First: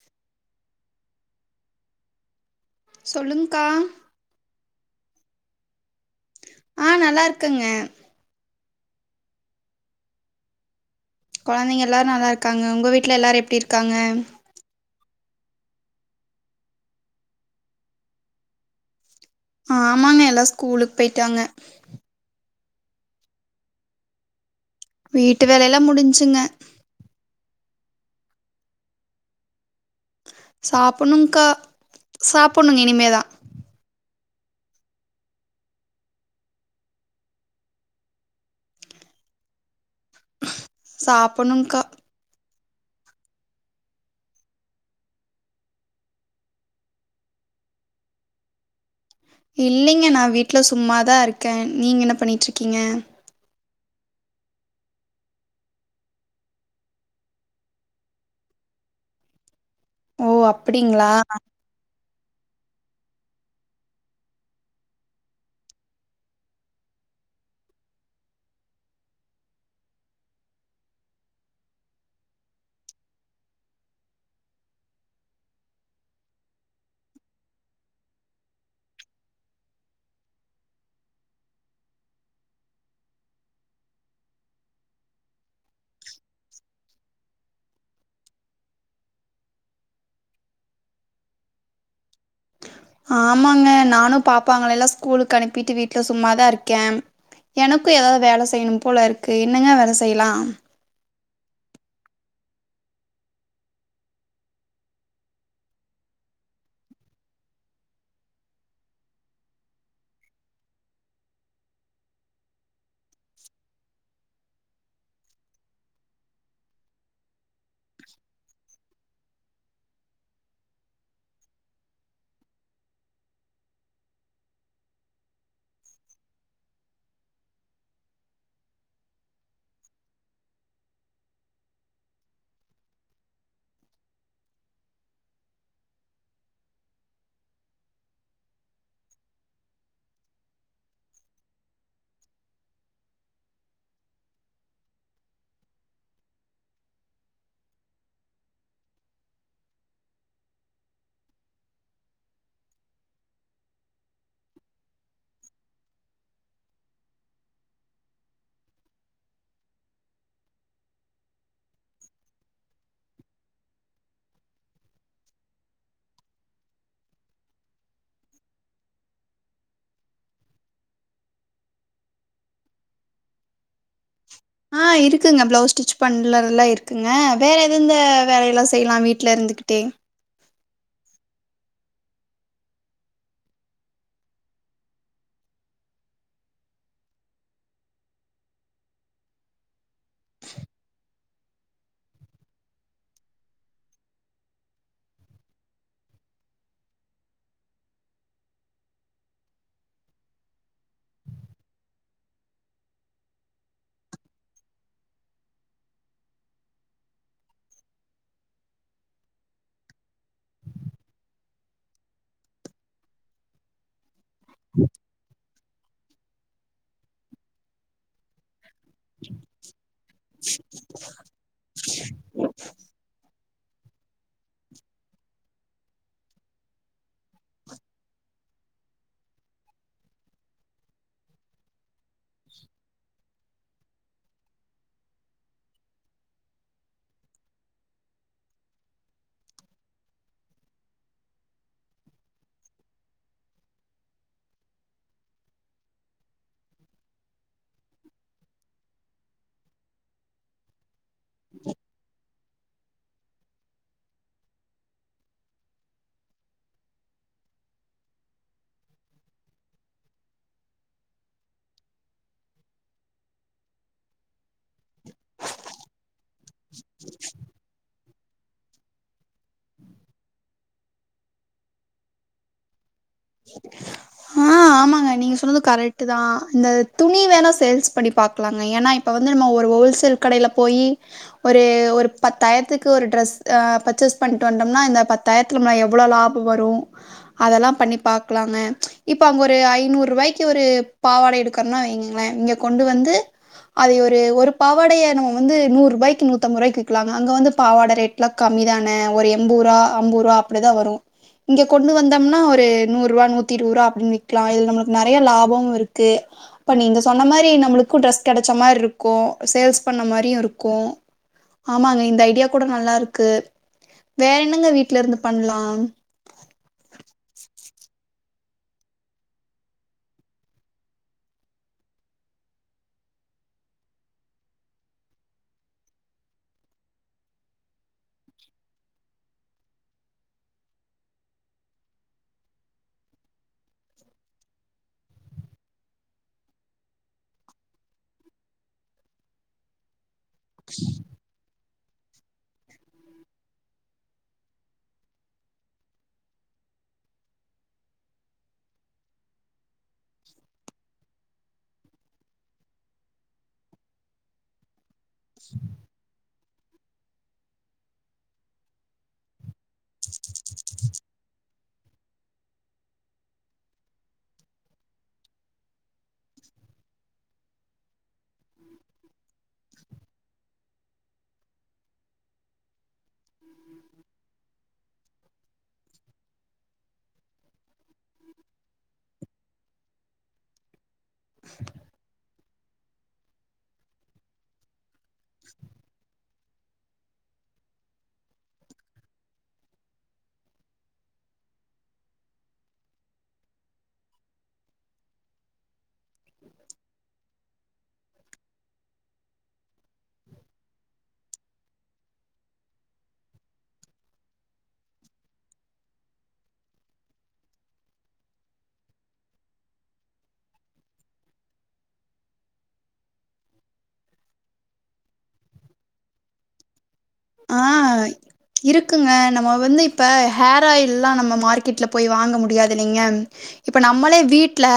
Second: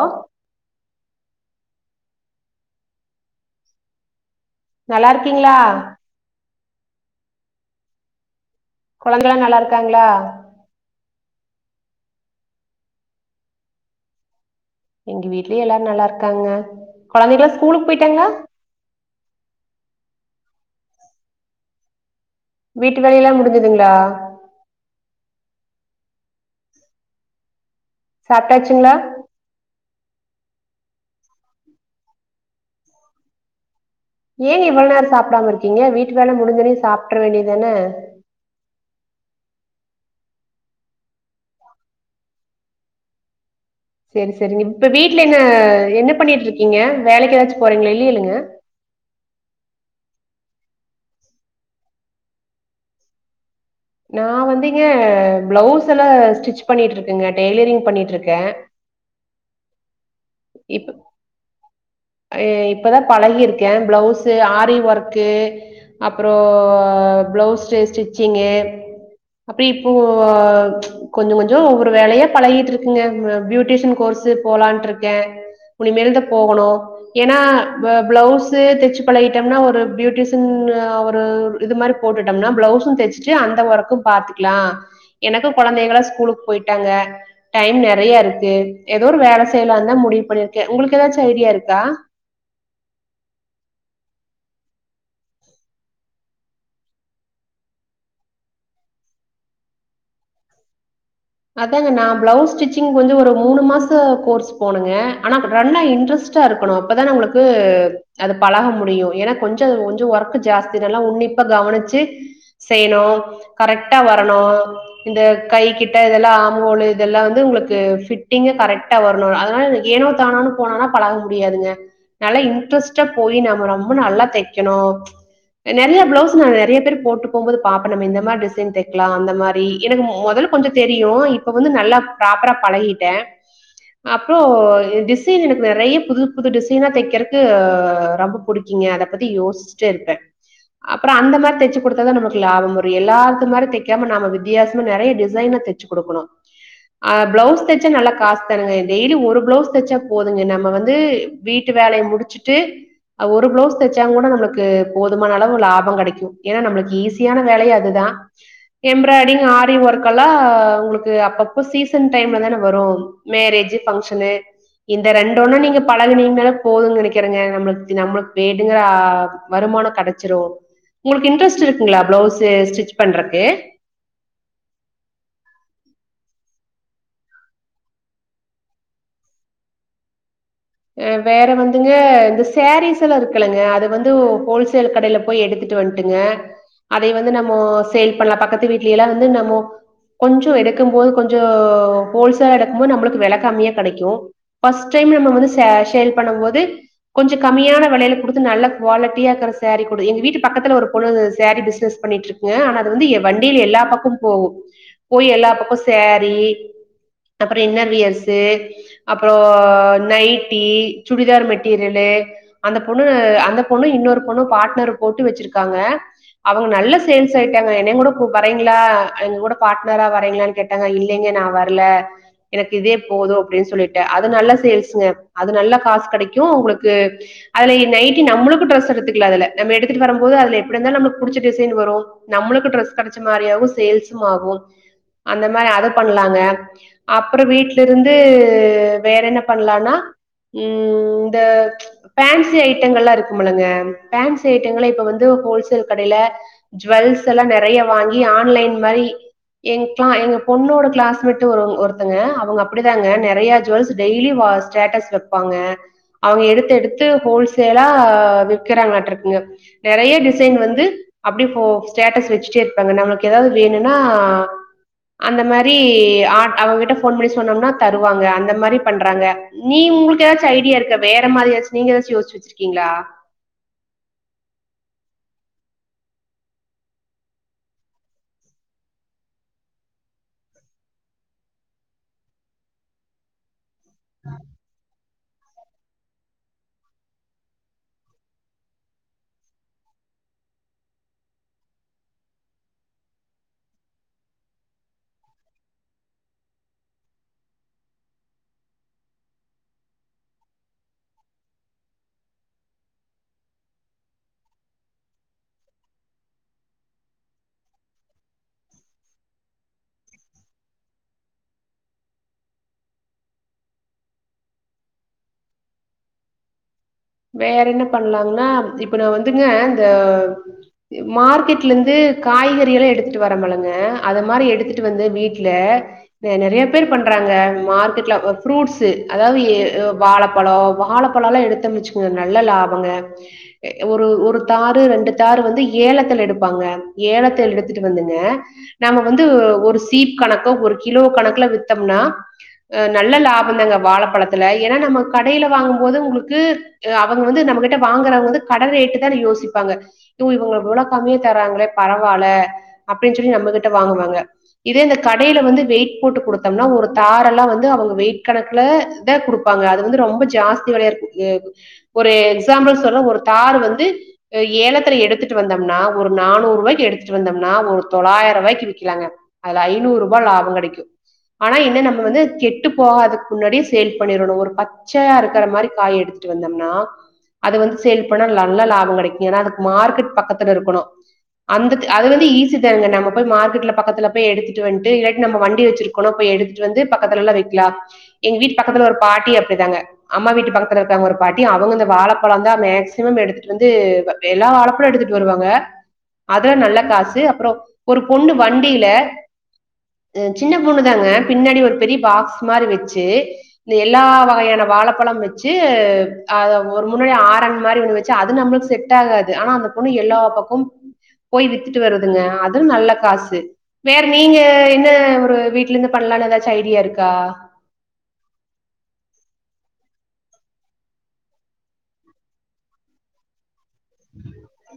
Hello சொல்லுங்க்கா நல்லா இருக்கீங்ளா ஆ நல்லா இருக்கங்க கொழந்தையெலா நல்லா இருக்காங்களா கொழந்தைங்க எல்லாரு நல்லா இருக்காங்க உங்க வீட்ல எல்லாரு எப்டி இருக்காங்க எங்க வீட்லயு எல்லாரு நல்லா இருக்காங்க கொழந்தைகெலா ஸ்கூலு போய்ட்டாங்களா ஆமாங்க எல்லா ஸ்கூலுக் போய்ட்டாங்க வீட்டு வேலயெல்லா முடிஞ்சுதுங்ளா வீட்டு வேலேலா முடிஞ்ச்சுங்க சாப்ட்டாச்சுங்ளா சாப்புணுன்க்கா சாப்புணுங்க இனிமேதா ஏ இவள நேரோ சாப்டாம இருக்கீங்க வீட்டு வேல முடிஞ்சொனியு சாப்ட்ற வேண்டிதான சாப்புணுன்க்கா சேரி சேரி நிப்ப வீட்ல என்ன என்ன பண்ணிட்ருக்கீங்க வேலைக்கு எதாச்சு போறிங்ளா இல்லையலங்க இல்லைங்க நான் வீட்ல சும்மாதா இருக்கே நீங்க என்ன பண்ணிட்ருக்கீங்க நா வந்துங்க பிளவ்ஸ் எல்லா ஸ்டிச் பண்ணீட்ருக்கங்க டெய்லரிங் பண்ணிட்ருக்கே ஓ அப்புடிங்ளா ஐயயோ இப்பதா பழகிருக்கே பிளவ்ஸு ஆரி ஒர்க்கு அப்புறோ பிளவுஸ் ஸ்டிச்சிங்கு அப்பி இப்போ கொஞ்சு கொஞ்சோ ஒவ்வொரு வேலையா பழகிட்ருக்குங்க நா பியூடீஷியன் கோர்ஸு போலான்ட்ருக்கே முனிமேல் தா போகணு ஏனா ப்ப பிளவ்ஸு தெச்சு பழகிட்டம்னா ஒரு பியூட்டிஷன் ஒரு இது மாரி போட்டுட்டம்னா பிளவ்ஸும் தச்சுட்டு அந்த ஒர்க்கும் பாத்துக்லா எனக்கு கொழந்தைகளா ஸ்கூலுக்கு போயிட்டாங்க டைம் நெறையா இருக்கு எதோ ஒரு வேல செய்லான்தா முடிவ் பண்ணிர்க்கே உங்ளுக்கு எதாச்சு ஐடியா இருக்கா ஆமாங்க நானு பாப்பாங்களய்லா ஸ்கூலுக் அனுப்பிட்டு வீட்ல சும்மாதா இருக்கே எனக்கு எதாது வேல செய்யணும் போல இருக்கு என்னங்க வேல செய்லா அதாங்க நா பிளவ்ஸ் ஸ்டிச்சிங் வந்து ஒரு மூணு மாச கோர்ஸ் போனங்க ஆனா ரன்னா இன்ட்ரெஸ்ட்டா இருக்குணு அப்பதா நம்முளுக்கு அது பழக முடியு ஏனா கொஞ்ச கொஞ்சு ஒர்க்கு ஜாஸ்தி நல்லா உன்னிப்பா கவனிச்சு செய்யணு கரெக்ட்டா வரணு இந்த கை கிட் ட இதெல்லா ஆம்ஹோலு இதெல்லா வந்து உங்ளுக்கு ஃபிட்டிங்கு கரைட்டா வர்னு அதுனால ஏனோ தானோனு போனனா பழக முடியாதுங்க நல்லா இன்ட்ரஸட்டா போயி நாம ரொம்ப நல்லா தைக்கணு அ நெறியா பிளவ்ஸுங்க நெறைய பேர் போட்டு போம்போது பாப்ப நம்ம இந்த மார் டிசைன் தைக்லா அந்த மாரி எனக்கு மொதலு கொஞ்ச தெரியு இப்ப வந்து நல்லா ப்ராப்பரா பழகீட்ட அப்றோ டிசைன் எனக்கு நெறைய புது புது டிசைனா தைக்கறக்கு ரொம்ப புடிக்கிங்க அத பத்தி யோசிச்சுட்டே இருப்பே அப்றோ அந்த மாரி தச்சு குடுத்தாதா நம்ளுக்கு லாபம் வரு எல்லார்த்த மாரி தைக்காம நாம வித்தியாசமா நெறைய டி சைனா தச்சு குடுக்குணு ஆஹ் பிளவ்ஸ் தச்சா நல்லா காஸ் தானுங்க டெய்லி ஒரு பிளவ்ஸ் தைச்சா போதுங்க நம்ம வந்து வீட்டு வேலய முடிச்சுட்டு அவ் ஒரு பிளவ்ஸ் தச்சாங்கூட நம்ளுக்கு போதுமான அளவு லாபொ கெடைக்கு ஏனா நம்ளுக் ஈஸியான வேலை அதுதா எம்ராய்டிங் ஆரி ஒர்க் கலா உங்ளுக்கு அப்பப்ப சீசன் டைம்ல தான வரு மேரேஜு பங்க்ஷனு இந்த ரெண்டுனா நீங்க பழகுனீங்னால போது நெனைக்குறங்க நம்ளுக்தி நமளுக் வேணுங்கற ஆஹ் வருமானோ கெடச்சிரு உங்களுக்கு இன்ட்ரெஸ்ட் இருக்குங்லா பிளவ்ஸு ஸ்டிச் பண்றக்கு ஆஹ் இருக்குங்க பிளவ்ஸ் ஸ்டிச் பண்ணலர்லா இருக்குங்க வேற எது இந்த வேலையெல்லா செய்லா வீட்ல இருந்துகிட்டே அஹ் வேற வந்துங்க இந்த சாரீஸ் எல்லா இருக்குலங்க அது வந்து ஒ ஹோல்சேல் கடைல்ல போய் எடுத்துட்டு வன்ட்டுங்க அதை வந்து நம்மோ சேல் பண்லா பக்கத்து வீட்லேலா வந்து நமோ கொஞ்சோ எடுக்கும் போது கொஞ்சோ ஹோல்சேல எடுக்குமோது நம்ளுக்கு வெல கம்மியா கடைக்கு ஃபஸ்ட் டைம் நம்ம வந்து சா சேல் பண்ணமோது கொஞ்ச கம்மியான வெலைல குடுத்து நல்லா குவாலட்டியா இர்க்கற சாரி குடு எங்க வீட்டு பக்கத்துல ஒரு பொன்னு இருந்தது சாரி பிஸ்னஸ் பண்ணிட்ருக்குங்க ஆனா அது வந்து எ வண்டில எல்லா பக்கமு போகு போய் எல்லா பக்கோ சாரி அப்பறோ இன்னர்வியர்ஸு அப்றோ நை ட்டி சுடிதார் மெட்டீர்யல்லு அந்த பொண்ணு அந்த பொண்ணு இன்னொரு பொன்னு பார்ட்னரு போட்டு வச்சிருக் காங்க அவங்க நல்ல சேல்ஸ் ஆய்ட்டாங்க என்னயங் கூட கூப் வரேன் லா எங்கு கூட பார்ட்னரா வரேங்ளான் கேட்டாங்க இல்லைங்க நா வர்ல எனக் இதே போதும் அப்டின்னு சொல்லிட்டு அது நல்லா சேல்ஸுங்க அது நல்லா காசு கெடைக்கு உங்களுக்கு அதுல நைட்டி நம்மளுக்கு ட்ரெஸ் எடுத்துக்கலா அதுல நம்ம எடுத்துட்டு வரம் போது அதுல எப்டி இருந்தாலும் நம்மளுக்கு புடிச்ச டிசைன் வரும் நம்மளுக்கு ட்ரெஸ் கெடைச்ச மாரி ஆகு சேல்ஸும் ஆகும் அந்த மாரி அத பண்ணலாங்க அப்ற வீட்டுல இருந்து வேற என்ன பண்லானா உம் இந்த ஃபேன்சி ஐட்டங்கள் எல்லா இருக்குமல்லங்க ஃபேன்சி ஐட்டங்கள இப்ப வந்து ஹோல்சேல் கடையில ஜுவல்ஸ் எல்லா நறைய வாங்கி ஆன்லைன் மாரி எங்குக்லா எங்க பொண்ணோட கிளாஸ் ட்டு ஒருத்தங்க அப் அவங்க அப்டிதாங்க நிறைய ஜுவல்ஸ் டெய்லி வாஸ் ஸ்டேட்டஸ் வ ப்பாங்க அவங்க எடுத்து எடுத்து ஹோல்சேலா விக்கிறாங்களாட்டு இருக்குங்க நறைய டிசைன் வந்து அப்படி போ ஸ்டேட்டஸ் வச்சுட்டே இருப்பாங்க நம்மளுக்கு ஏதாவது வேணுனா அந்த மாதிரி ஆ அவகிட்ட ஃபோன் பண்ணி சொன்னோம்னா தரு ருவாங்க அந்த மாதிரி பண்றாங்க நீ உங்களு ஏதாச்சி ஐடியா இருக்க வேற மாதிரி எதாச்சு நீங்க எதாச்சு யோசிச்சு வச்சுருக்கீங்ளா ஆஹ் ஆமாங்க நீங்க சொன்னது கரெக்ட் தா இந்த துணி வேணா சேல்ஸ் பண்ணி பாக்கலாங்க ஏன்னா இப்ப வந்து நம்ம ஒரு ஹோல்சேல் கடையில போயி ஒரு ஒரு பத்தாயிரத்துக்கு ஒரு ட்ரெஸ் அஹ் பர்ச்சஸ் பண்ணிட்டு வந்தோம்னா இந்த பத் தாயரத்துல எவ்வளோ லாப வரும் அதெல்லாம் பண்ணி பாக்லாமே இப்ப அங்க ஒரு ஐநூறு ரூவாய்க்கு ஒரு பாவாடை எடுக்கறனு வைங்களே இங்க கொண்டு வந்து அது ஒரு ஒரு பாவாடைய நம்ம வந்து நூறு ரூபாய்க்கு நூத்தம்பது ரூபாய்க்கு விக்கலாங்க அங்க வந்து பாவாடை ரேட்லாம் கம்மிதானே ஒரு எம்பது ருவா ஐம்பது ருவா அப்டிதா வரு இங்க கொண்டு வந்தோம்னா ஒரு நூறுவா நூத்தி இருபது ரூவா அப்படின்னு விக்லா இது நமளுக்கு நறையா லாபமு இருக்கு அப்ப நீங்க சொன்ன மாரி நம்மளுக்கு ட்ரெஸ் கெடைச்ச மாரி இருக்கு சேல்ஸ் பண்ண மாரியு இருக்கு ஆமாங்க இந்த ஐடியா கூட நல்லா இருக்கு வேற என்னங்க வீட்டுல இருந்து பண்லா வேற என்ன பண்ணலாங்ன்னா இப்ப நா வந்துங்க இந்த மார்க்கெட்ல இருந்து காய்கறி எல்லாம் எடுத்துட்டு வர மலங்க அது மாரி எடுத்துட்டு வந்து வீட்டுல நறையா பேர் பண்றாங்க மார்க்கெட்ல ஃப்ரூட்ஸ் அதாவது வாழப்பழ வாழப்பழல்லா எடுத்தம்ன் வச்சுக்குங் நல்ல லாபங்க ஒரு ஒரு தாரு ரெண்டு தாரு வந்து ஏலத்துல எடுப்பாங்க ஏலத்துல எடுத்துட்டு வந்துங்க நாம வந்து ஒரு சீப் கணக்கு ஒரு கிலோ கணக்குல வித் பாத்தோம்னா அ நல்ல லாபம்தாங்க வாழப்பழத்துல ஏன்னா நம்ம கடையில வாங்கும் போது உங்களுக்கு அவங்க வந்து நம்ம கிட்ட வாங்குறவங்க வந்து கட ரேட்டு தான் யோசிப்பாங்க இ இவங்க இவ்வளவுகம்மியா தராங்களே பரவால அப்டின்னு சொல்லி நம்மகிட்ட வாங்குவாங்க இதே இந்த கடையில வந்து வெயிட் போட்டு கொடுத்து தம்னா ஒரு தாரல்லா வந்து அவ்ங்க வெயிட் கணக்ல இத குடுக் பாங்க அது வந்து ரொம்ப ஜாஸ்தி வெலயாருக்கு ஏ ஒரு எக்ஸாம்பிள் சொல்ற ஒரு தாரு வந்து ஏலத்துல எடுத்துட்டு வந்தம்னா ஒரு நானூறுவாய்க்கு எடுத்துட்டு வந்தம்னா ஒரு தொளாயிர்வாய்க்கு விக்கிலாங்க அதுல ஐநூறுபா லாபங்கெடக்கு ஆனா என்ன நம்ம வந்து கெட்டு போகாதுக் முன்னடியே சேல் பண்ணிரணு ஒரு ப சயா இருக்கறமரி காய் எடுத் வந்தம்னா அத வந்து சேல் பண்ணா நல்ல லாபங்கடைக்கு ஏன்னா அதுக் மார்க்கட் பக்கத்துல இருக்குணு அந்தது அது வந்து ஈ தாங்க நம்ம போய் மார்க்கட்ல பக்கத்துல பே எடுத்துட்டு வந் டு இல்லாட்டி நம்ம் வண்டி வச்சிருக்கோனா போய் எடுத்துட்டு வந்து பக்கத்துலல்லா வெக்லா எங்க வீட்டு பக்கத்ல ஒரு பாட்டி அப்டிதாங்க அம்மா வீட்டு பக்கத்துல காங்க ஒரு பாட்டி அவங்க இந்த வாழப்பழநதா மேக்சிமம் எடுத்துட்டு வந்து எல்லா வாழப்பழ எடுத்துட்டு வருவாங்க அதுல நல்ல காசு அப்றோ ஒரு பொண்ணு வண்டில அ சின்ன பொண்ணு தாங்க பின்னாடி ஒரு பெரிய பாக்ஸ் மாரி வெச்சு இந்த எல்லா வகையான வாழப்பழ வெச் அத ஒரு முன்னடி ஆறண் மாரி ஒன்னு வச்சு அது நம்புளுக்கு செட் ஆகாது ஆனா அந்த பொண்ணு எல்லா பக்கு போய் வித்துட்டு வருதுங்க அதுவு நல்ல காசு வேற் நீங்க என்ன ஒரு வீட்லேந்து பண்லான்னு எதாச்சு ஐடியா இருக் ஆ இருக்குங்க நம்ம வந்து இப்ப ஹேர் ஆயில்லா நம்ம மார்க்கெட்ல போய் வாங்க முடியாதுல்லைங்க இப்போ நம்மளே வீட்ல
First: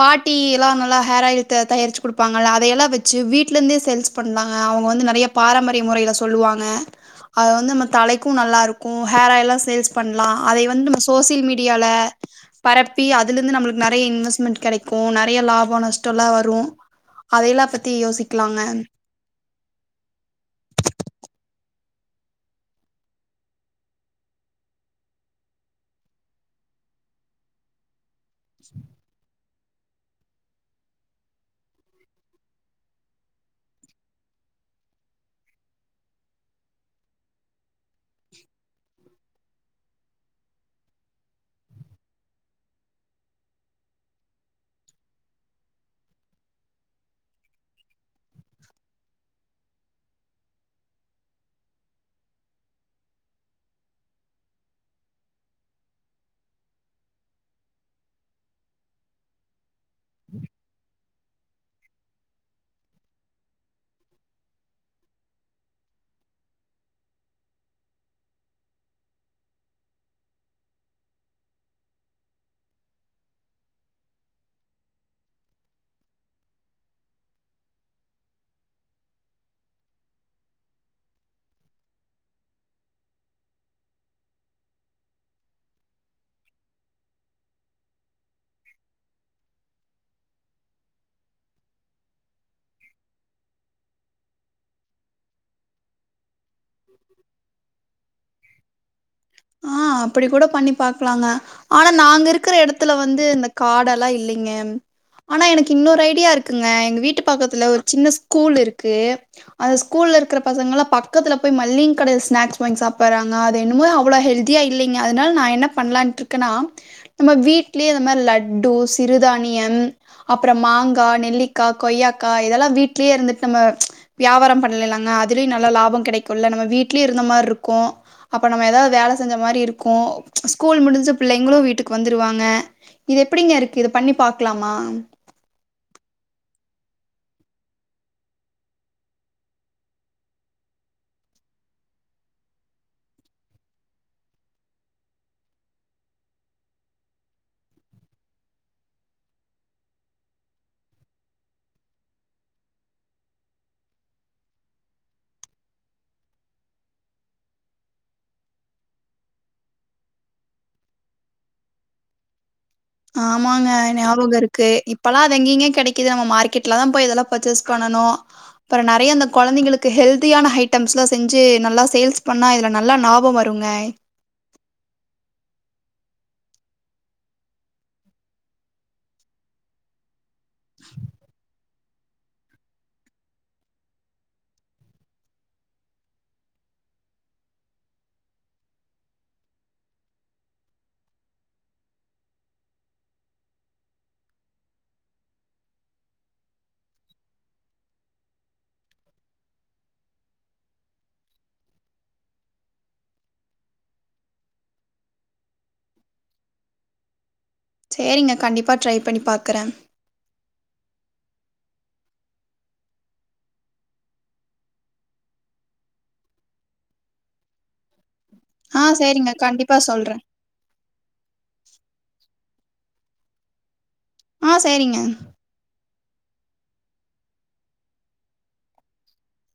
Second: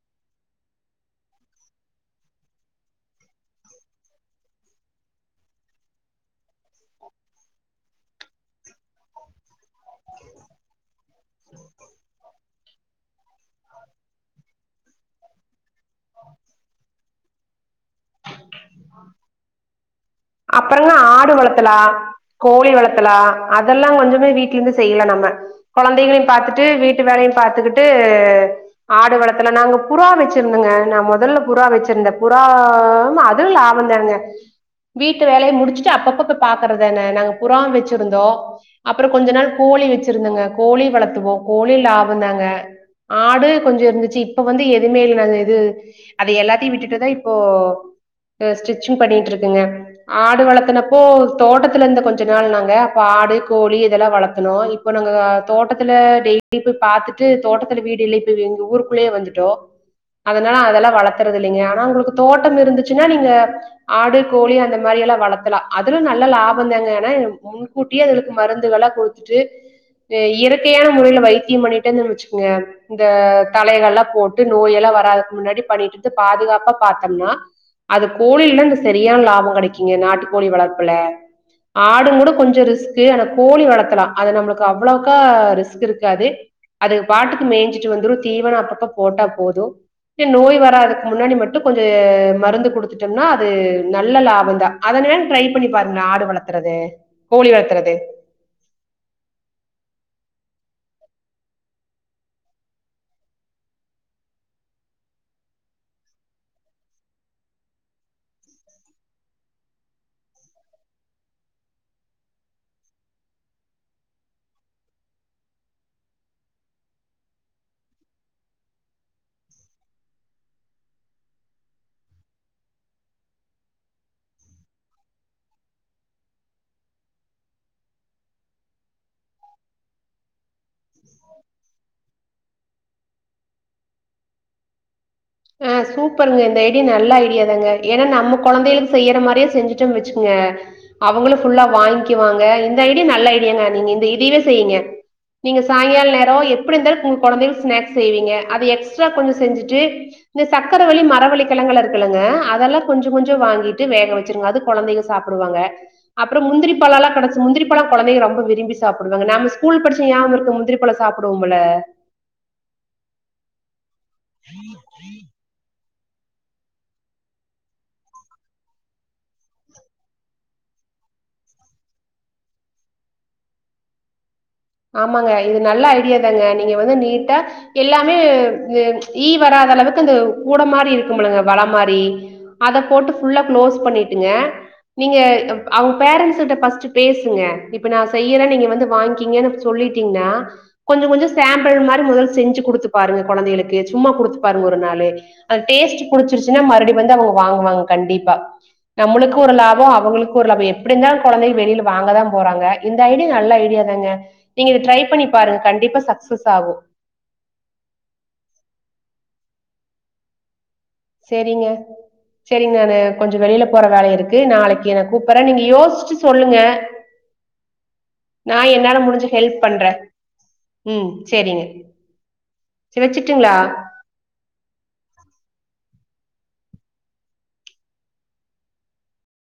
பாட்டி எல்லா நல்லா ஹேர் ஆயில் த தயார்ச்சு குடுப்பாங்கள அதையெல்லா வெச்சு வீட்டுலேந்தே சேல்ஸ் பண்ணாங்க அவ்ங்க வந்து நறைய பாரம்பரிய முறைல சொல்லுவாங்க அது வந்து நம்ம தலைக்கு நல்லாருக்கு ஹேர் ஆயில்லா சேல்ஸ் பண்லா அதை வந்து நம்ம சோசியல் மீடியால பரப்பி அதுலருந்து நம்ளுக்கு நெறைய இன்வெஸ்ட்மென்ட் கெடைக்கு நெறைய லாபோ நஷ்டோல்லா வரு அதையெல்லா பத்தி யோசி அப்பறங்க ஆடு வளத் தலா கோழி வளத்தலா அதெல்லா கொஞ்சமே வீட்லருந்து செய்யலா நம்ம கொழந்தைகளையு பாத்துட்டு வீட்டு வேலையு பாத்துக்கிட்டு ஆடு வளத்துல நாங்க புறா வெச்சிருந்தங்க நா மொதல்ல புறா வெச்சிருந்தே புறா ம் அது [unintelligible] லாபந்தானுங்க வீட்டு வேலய முடிச்சுட்டு அப்பப்ப போய் பாக்கற தான நாங்க புறா வெச்சிருந்தோ அப்பறோ கொஞ்ச நாள் கோழி வெச்சிருந்தங்க கோழி வளத்துவோ கோழி லாபந்தாங்க ஆடு கொஞ்ச இருந்துச்சு இப்ப வந்து எதுமே இல்ல நாங்க இது அது எல்லாத்தையு விட்டுட்டுதா இப்போ அ ஸ்டிச்சிங் பண்ணிட்ருக்கங்க ஆடு வளத்தனப்போ தோட்டத்துல இருந்த கொஞ்ச நாள் நாங்க அப்ப ஆடு கோழி இதெல்லா வளத்துனோ இப்போ நாங்க தோட்டத்துல டெய்லி போய் பாத்துட்டு தோட்டத்துல வீடு இல்ல இப்ப இவி எங்க ஊருக்குள்ளேயே வந்துட்டோ அதனால அதெல்லா வளத்தறதில்லீங்க ஆனா உங்களுக்கு தோட்டம் இருந்துச்சு [unintelligible] நீங்க ஆடு கோழி அந்த மாரி எல்லா வளத்தலா அதுலு நல்ல லாபந்தாங்க ஆனா முன்கூட்டியே அதுகளுக் மருந்துகல்லா குடுத்துட்டு எ இயற்கையான முறைல வைத்தியம் பண்ணிட்டே இருந்தம்ன் வச்சுக்ங்க இந்த தழைகள்லா போட்டு நோய் எல்லா வராதுக்கு முன்னாடி பண்ணிட்ருந்து பாதுகாப்பா பாத்தம்னா அது கோழில அந்த சரியான லாபோ கெடைக்கிங்க நாட்டு கோழி வளர்ப்புல ஆடுங்கூட கொஞ்ச ரிஸ்கு ஆனா கோழி வளத்தலா அது நம்மளுக்கு அவ்ளவுக்கா ரிஸ்க் இருக்காது அது பாட்டுக்கு மேஞ்சிட்டு வந்துரு தீவனோ அப்பப்ப போட்டா போது ஏ நோய் வராதுக்கு முன்னாடி மட்டு கொஞ்ச மருந்து குடு குடுத்துட்டம்ன்னா அது நல்ல லாபந்தா அத [unintelligible] வேண் ட்ரை பண்ணி பாருங்க ஆடு வளத் தறது கோழி வளத்தறது ஆ அப்படி கூட பண்ணி பாக்கலாங்க ஆனா நாங்க இருக்கற எடத்துல வந்து இந்த காடெல்லா இல்லீங்க ஆனா எனக்கு இன்னோரு ஐடியா இருக்குங்க எங்க வீட்டு பக்கத்துல ஒரு சின்ன ஸ்கூல் இருக்கு அந்த ஸ்கூல்ல இருக்கற பசங்கலா பக்கத்துல போய் மல்லிங்கடைல ஸ்நாக்ஸ் வாங்கி சாப்பறாங்க அது என்னமோ அவ்ளோ ஹெல்தியா இல்லீங்க அதுனால் நா என்ன பண்ணலான்ட்டு இருக்கேன்னா நம்ம வீட்லயே இந்த மாரி லட்டு சிறுதானியம் அப்பறோ மாங்கா நெல்லிக்கா கொய்யாக்கா இதெல்லா வீட்லயே இருந்துட் நம்ம வியாபாரோ பண்லிலாங்க அதுலயு நல்ல லாபோ கெடைக் குள்ள நம்ம வீட்லயு இருந்த மார்ருக்கு அப்ப நம்ம எதாது வேல செஞ்ச மாரி இருக்கு ஸ்கூல் முடிஞ்சு பிள்ளைங்களு வீட்டுக்கு வந்துருவாங்க இது எப்படிங்க இருக்கு இது பண்ணி பாக்லாமா ஆஹ் சூப்பர்ங்க இந்த ஐடியா நல்ல ஐடியா தாங்க ஏனா நம்ம கொழந்தைகளுக் செய்யற மாரியே செஞ்சுட்டம் வச்சுக்ங்க அவங்களு ஃபுல்லா வாங்க்கிவாங்க இந்த ஐடியா நல்ல ஐடியாங்க நீங்க இந்த இதைவே செய்ங்க நீங்க சாய்ங்கால நேரோ எப்பிடி இருந்தாலு உங்க கொழந்தைகளுக்கு ஸ்நாக்ஸ் செய்வீங்க அது எக்ஸ்ட்ரா கொஞ்ச செஞ்சுட்டு இந்த சக்கரவள்ளி மரவள்ளி கெழங்கல்லா இருக்குல்லுங்க அதெல்லா கொஞ்சோ கொஞ்சோ வாங்கிட்டு வேக வச்சிருங்க அது கொழந்தைங்க சாப்டுவாங்க அப்பறோ முந்திரி பழோல்லா கெடைச்சு முந்திரிப்பழோ கொழந்தைங்க ரொம்ப விரும்பி சாப்டுவாங்க நாம ஸ்கூல் படிச்சு ஞாம் இருக்கா முந்திரிப்பழோ சாப்புடுவோம்ல்ல ஆமாங்க ஞாபகோ இருக்கு இப்பல்லா அது எங்கீங்க கெடைக் கி இது நம்ம மார்க்கெட்ல தா போய் இதெல்லா பர்ச்சேஸ் பண்ணனு அப்றோ நறைய இந்த கொழந்தைங்களுக்கு ஹெல்தியான ஹைட்டம்ஸ்லா செஞ்சு நல்லா சேல்ஸ் பண்ணா இதுல நல்லா லாபோ வருங்க ஆமாங்க இது நல்ல ஐடியா தாங்க நீங்க வந்து நீட்டா எல்லாமே இது ஈ வராத அளவுக்கு அந்த கூட மாரி இருக்கும்ல வல மாரி அத போட்டு ஃபுல்லா க்ளோஸ் பண்ணிட்டுங்க நீங்க அப் அவங் பேரன்ட்ஸுட்ட ஃபஸ்ட்டு பேசுங்க இப்ப நா செய்யறே நீங்க வந்து வாங்க்கிங்கன்னு சொல்லிட்டீங்னா கொஞ்ச கொஞ்ச சேம்பிள் மாரி முதல் செஞ்சு குடுத்து பாருங்க கொழந்தைகளுக்கு சும்மா குடுத்து பாருங்க ஒரு நாளு அந்த டேஸ்ட் புடுச்சிருச்சுன்னா மறுபடி வந்து அவங்க வாங்குவாங் கண்டிப்பா நம்மளுக்கு ஒரு லாபோ அவங்களுக்கு ஒரு லாபோ எப்டி இருந்தாலு கொழந்தைங்க வெளில வாங்க தா போறாங்க இந்த ஐடியா நல்ல ஐடியா தாங்க நீங்க இத ட்ரை பண்ணி பாருங் கண்டிப்பா சக்சஸ் ஆகு சேரிங்க கண்டிப்பா ட்ரை பண்ணி பாக்கறே செரிங்க செரிங் நானு கொஞ்சோ வெளில போற வேலயிருக்கு நாளைக்கு நா கூப்பர்றே நீங்க யோசிச்சு சொல்லுங்க நா ஆ என்னால முடிஞ்ச சரிங்க. ஹெல்ப் கண்டிப்பா பண்றே சொல்றேன். ம் சேரிங்க சேரி வெச்சுட்டுங்ளா ஆஹ் சேரிங்க